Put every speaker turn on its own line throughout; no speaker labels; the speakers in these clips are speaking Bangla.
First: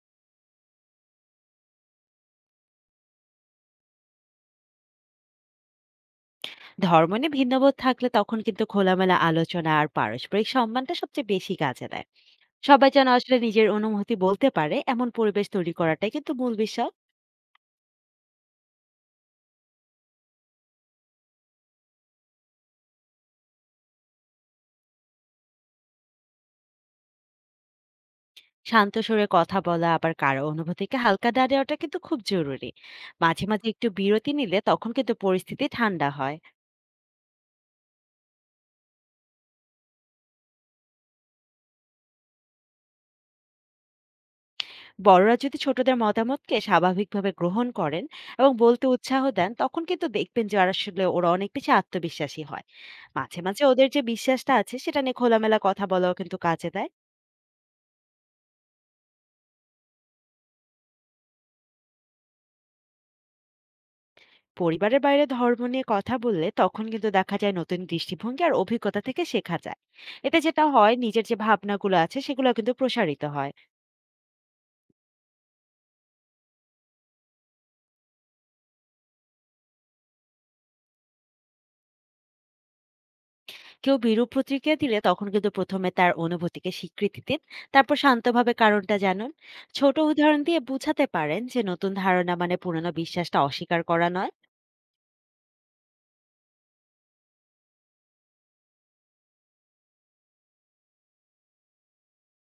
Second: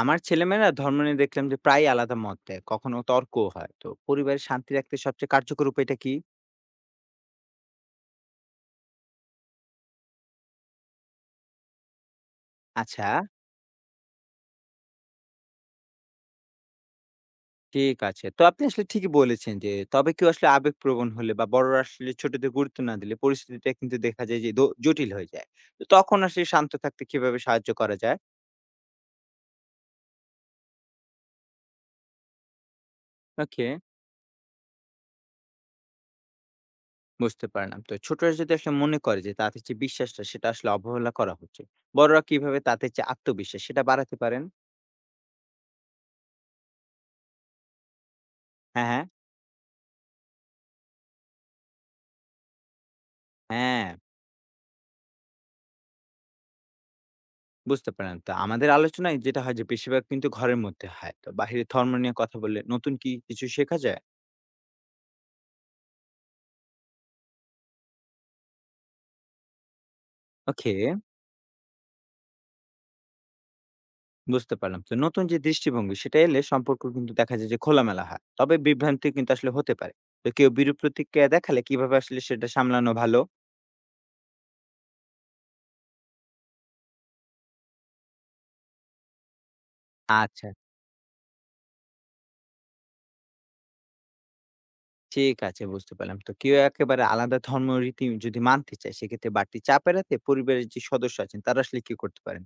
আমার ছেলেমেয়েরা ধর্ম নিয়ে দেখলাম যে প্রায় আলাদা মত দেয়, কখনো তর্কও হয়। তো পরিবারের শান্তি রাখতে সবচেয়ে কার্যকর উপায়টা কি?
ধর্ম নিয়ে ভিন্নবোধ থাকলে তখন কিন্তু খোলামেলা আলোচনা আর পারস্পরিক সম্মানটা সবচেয়ে বেশি কাজে দেয়। সবাই যেন
আচ্ছা,
আসলে নিজের অনুভূতি বলতে পারে এমন পরিবেশ তৈরি করাটাই কিন্তু মূল বিষয়।
ঠিক আছে। তো আপনি আসলে ঠিকই বলেছেন যে তবে কেউ আসলে আবেগপ্রবণ হলে বা বড়রা আসলে ছোটদের গুরুত্ব না দিলে পরিস্থিতিটা কিন্তু দেখা যায় যে জটিল হয়ে যায়। তো তখন আসলে শান্ত থাকতে কিভাবে সাহায্য করা যায়?
শান্ত সুরে কথা বলা আবার কারো অনুভূতিকে হালকা দাঁড়িয়ে ওটা কিন্তু খুব জরুরি। মাঝে মাঝে
ওকে,
একটু বিরতি নিলে তখন কিন্তু পরিস্থিতি ঠান্ডা হয়।
বুঝতে পারলাম। তো ছোটরা যদি আসলে মনে করে যে তাদের যে বিশ্বাসটা সেটা আসলে অবহেলা করা হচ্ছে, বড়রা কিভাবে তাদের যে আত্মবিশ্বাস সেটা বাড়াতে পারেন?
বড়রা যদি ছোটদের মতামতকে স্বাভাবিকভাবে গ্রহণ করেন এবং বলতে
হ্যাঁ, হ্যাঁ,
উৎসাহ দেন তখন কিন্তু দেখবেন যে আসলে ওরা অনেক বেশি আত্মবিশ্বাসী হয়। মাঝে মাঝে ওদের
হ্যাঁ,
যে বিশ্বাসটা আছে সেটা নিয়ে খোলামেলা কথা বলাও কিন্তু কাজে দেয়।
বুঝতে পারেন। তো আমাদের আলোচনায় যেটা হয় যে বেশিরভাগ কিন্তু ঘরের মধ্যে হয়। তো বাহিরে ধর্ম নিয়ে কথা বললে নতুন কি কিছু শেখা যায়?
পরিবারের বাইরে ধর্ম নিয়ে কথা বললে তখন কিন্তু দেখা যায় নতুন দৃষ্টিভঙ্গি আর অভিজ্ঞতা থেকে শেখা যায়। এতে যেটা
ওকে,
হয় নিজের যে ভাবনাগুলো আছে সেগুলো কিন্তু প্রসারিত হয়।
বুঝতে পারলাম। তো নতুন যে দৃষ্টিভঙ্গি সেটা এলে সম্পর্ক কিন্তু দেখা যায় যে খোলামেলা হয়। তবে বিভ্রান্তি কিন্তু আসলে হতে পারে। তো কেউ বিরূপ প্রতিক্রিয়া দেখালে কিভাবে আসলে সেটা সামলানো ভালো?
কেউ বিরূপ প্রতিক্রিয়া দিলে তখন কিন্তু প্রথমে তার অনুভূতিকে স্বীকৃতি দিন, তারপর শান্তভাবে কারণটা জানুন। ছোট উদাহরণ
আচ্ছা,
দিয়ে বোঝাতে পারেন যে নতুন ধারণা মানে পুরনো বিশ্বাসটা অস্বীকার করা নয়।
ঠিক আছে, বুঝতে পারলাম। তো কেউ একেবারে আলাদা ধর্ম রীতি যদি মানতে চায় সেক্ষেত্রে বাড়তি চাপ এড়াতে পরিবারের যে সদস্য আছেন তারা আসলে কি করতে পারেন?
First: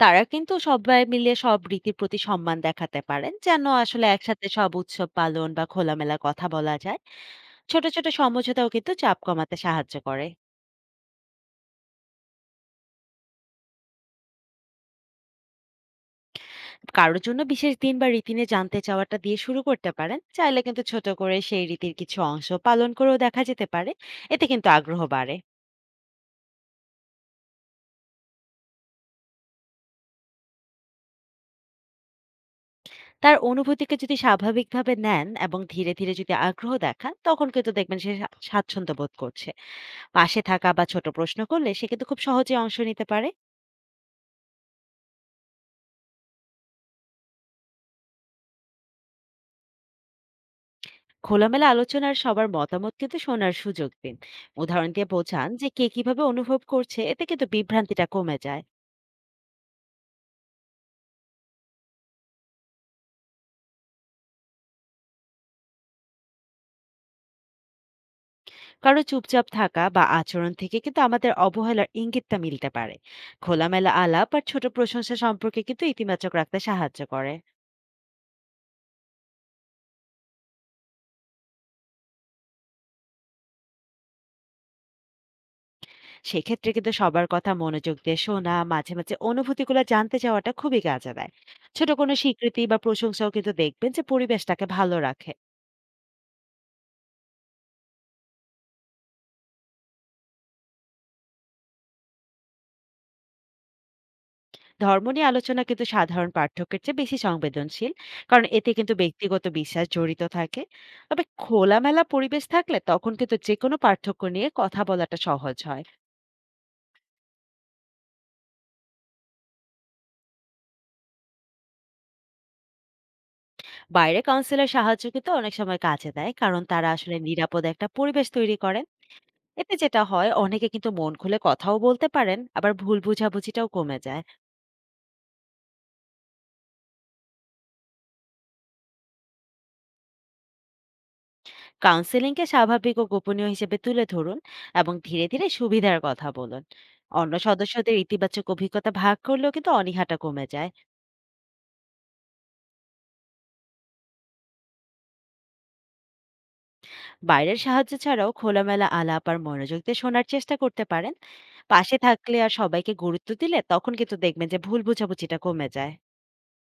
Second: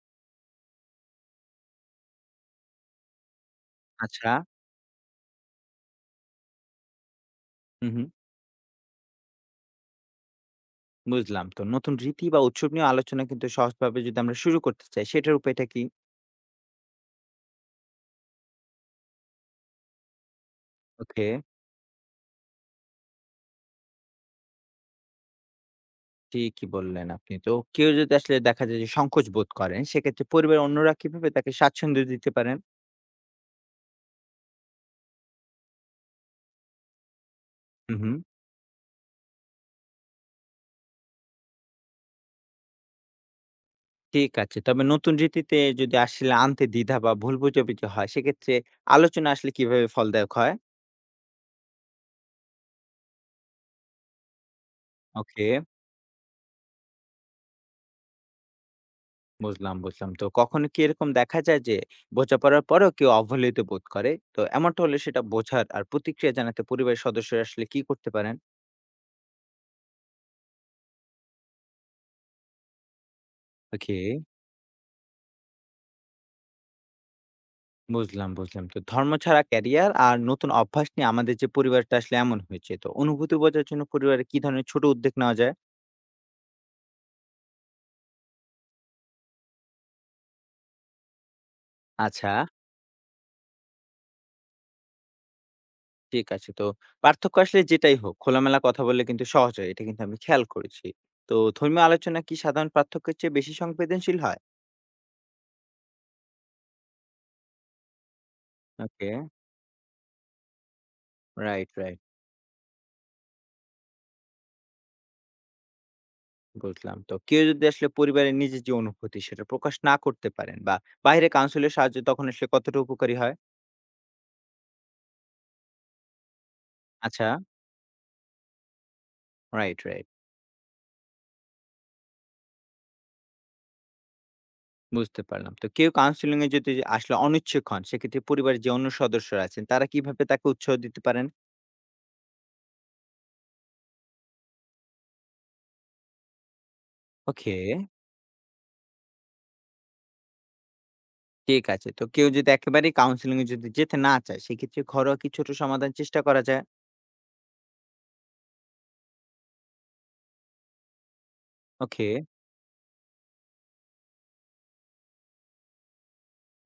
তারা কিন্তু সবাই মিলে সব রীতির প্রতি সম্মান দেখাতে পারেন যেন আসলে
আচ্ছা,
একসাথে সব উৎসব পালন বা খোলামেলা কথা বলা যায়। ছোট
হু, হু,
ছোট সমঝোতাও কিন্তু চাপ কমাতে সাহায্য করে।
বুঝলাম। তো নতুন রীতি বা উৎসব নিয়ে আলোচনা কিন্তু সহজভাবে যদি আমরা শুরু করতে চাই, সেটার উপায়টা কি?
কারোর জন্য বিশেষ দিন বা রীতি নিয়ে জানতে চাওয়াটা দিয়ে শুরু করতে পারেন, চাইলে কিন্তু ছোট
ওকে।
করে সেই রীতির কিছু অংশ পালন করেও দেখা যেতে পারে। এতে কিন্তু আগ্রহ বাড়ে।
ঠিকই বললেন আপনি। তো কেউ যদি আসলে দেখা যায় যে সংকোচ বোধ করেন, সেক্ষেত্রে পরিবারের অন্যরা কিভাবে তাকে স্বাচ্ছন্দ্য দিতে পারেন?
তার অনুভূতিকে যদি স্বাভাবিকভাবে নেন এবং ধীরে ধীরে যদি আগ্রহ দেখান তখন কিন্তু
হুম,
দেখবেন সে
হুম।
স্বাচ্ছন্দ্য বোধ করছে। পাশে থাকা বা ছোট প্রশ্ন করলে সে কিন্তু খুব সহজে অংশ নিতে পারে।
ঠিক আছে। তবে নতুন রীতিতে যদি আসলে আনতে দ্বিধা বা ভুল বোঝাবুঝি হয়, সেক্ষেত্রে আলোচনা আসলে কিভাবে ফলদায়ক হয়?
খোলামেলা আলোচনার সবার মতামত কিন্তু শোনার সুযোগ দিন। উদাহরণ দিয়ে বোঝান
ওকে,
যে কে কিভাবে অনুভব করছে, এতে কিন্তু বিভ্রান্তিটা কমে যায়।
বুঝলাম, বুঝলাম। তো কখনো কি এরকম দেখা যায় যে বোঝাপড়ার পরেও কেউ অবহেলিত বোধ করে? তো এমনটা হলে সেটা বোঝার আর প্রতিক্রিয়া জানাতে পরিবারের সদস্যরা আসলে কি করতে পারেন?
কারো চুপচাপ থাকা বা আচরণ থেকে কিন্তু আমাদের অবহেলার ইঙ্গিতটা মিলতে পারে। খোলামেলা
ওকে,
আলাপ আর ছোট প্রশংসা সম্পর্কে কিন্তু ইতিবাচক রাখতে সাহায্য করে।
বুঝলাম, বুঝলাম। তো ধর্ম ছাড়া ক্যারিয়ার আর নতুন অভ্যাস নিয়ে আমাদের যে পরিবারটা আসলে এমন হয়েছে। তো অনুভূতি বোঝার জন্য পরিবারে কি ধরনের ছোট উদ্যোগ নেওয়া যায়?
সেক্ষেত্রে কিন্তু সবার কথা মনোযোগ দিয়ে শোনা, মাঝে মাঝে অনুভূতিগুলো জানতে চাওয়াটা খুবই কাজে দেয়। ছোট কোনো
আচ্ছা।
স্বীকৃতি বা প্রশংসাও কিন্তু দেখবেন যে পরিবেশটাকে ভালো রাখে।
ঠিক আছে। তো পার্থক্য আসলে যেটাই হোক, খোলামেলা কথা বললে কিন্তু সহজ হয়। এটা কিন্তু আমি খেয়াল করেছি। তো ধর্মীয় আলোচনা কি সাধারণ পার্থক্যের চেয়ে বেশি সংবেদনশীল হয়?
ধর্ম নিয়ে আলোচনা কিন্তু সাধারণ পাঠ্যকের চেয়ে বেশি সংবেদনশীল, কারণ এতে কিন্তু
ওকে,
ব্যক্তিগত বিশ্বাস জড়িত থাকে। তবে
রাইট, রাইট,
খোলামেলা পরিবেশ থাকলে তখন কিন্তু যে কোনো পার্থক্য নিয়ে কথা বলাটা সহজ হয়।
বুঝলাম। তো কেউ যদি আসলে পরিবারের নিজের যে অনুভূতি সেটা প্রকাশ না করতে পারেন বা বাইরে কাউন্সিলের সাহায্য তখন আসলে কতটা উপকারী হয়?
বাইরে কাউন্সিলের সাহায্য কিন্তু অনেক সময় কাজে দেয়, কারণ তারা আসলে
আচ্ছা,
নিরাপদ একটা পরিবেশ তৈরি করে। এতে
রাইট,
যেটা
রাইট,
হয় অনেকে কিন্তু মন খুলে কথাও বলতে পারেন, আবার ভুল বোঝাবুঝিটাও কমে যায়।
বুঝতে পারলাম। তো কেউ কাউন্সেলিং এ যদি আসলে অনিচ্ছুক হন, সেক্ষেত্রে পরিবারের যে অন্য সদস্যরা আছেন, তারা কিভাবে তাকে উৎসাহ দিতে পারেন?
কাউন্সেলিংকে স্বাভাবিক ও গোপনীয় হিসেবে তুলে ধরুন এবং ধীরে ধীরে সুবিধার কথা বলুন। অন্য
ওকে।
সদস্যদের ইতিবাচক অভিজ্ঞতা ভাগ করলেও কিন্তু অনীহাটা কমে যায়।
ঠিক আছে। তো কেউ যদি একেবারেই কাউন্সেলিং এ যদি যেতে না চায়, সেক্ষেত্রে ঘরোয়া কি ছোট সমাধান চেষ্টা করা যায়?
বাইরের সাহায্য ছাড়াও খোলামেলা আলাপ আর মনোযোগ দিয়ে শোনার চেষ্টা করতে পারেন। পাশে
ওকে।
থাকলে আর সবাইকে গুরুত্ব দিলে তখন কিন্তু দেখবেন যে ভুল বোঝাবুঝিটা কমে যায়।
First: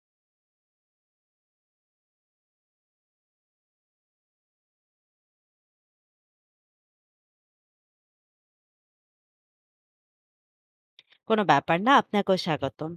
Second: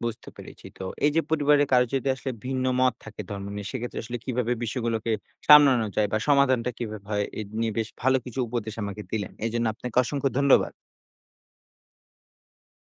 বুঝতে পেরেছি। তো এই যে পরিবারের কারো যদি আসলে ভিন্ন মত থাকে ধর্ম নিয়ে, সেক্ষেত্রে আসলে কিভাবে বিষয়গুলোকে সামলানো যায় বা সমাধানটা কিভাবে হয়? এ নিয়ে বেশ ভালো কিছু উপদেশ আমাকে দিলেন। এজন্য আপনাকে অসংখ্য ধন্যবাদ।
কোনো ব্যাপার না, আপনাকেও স্বাগতম।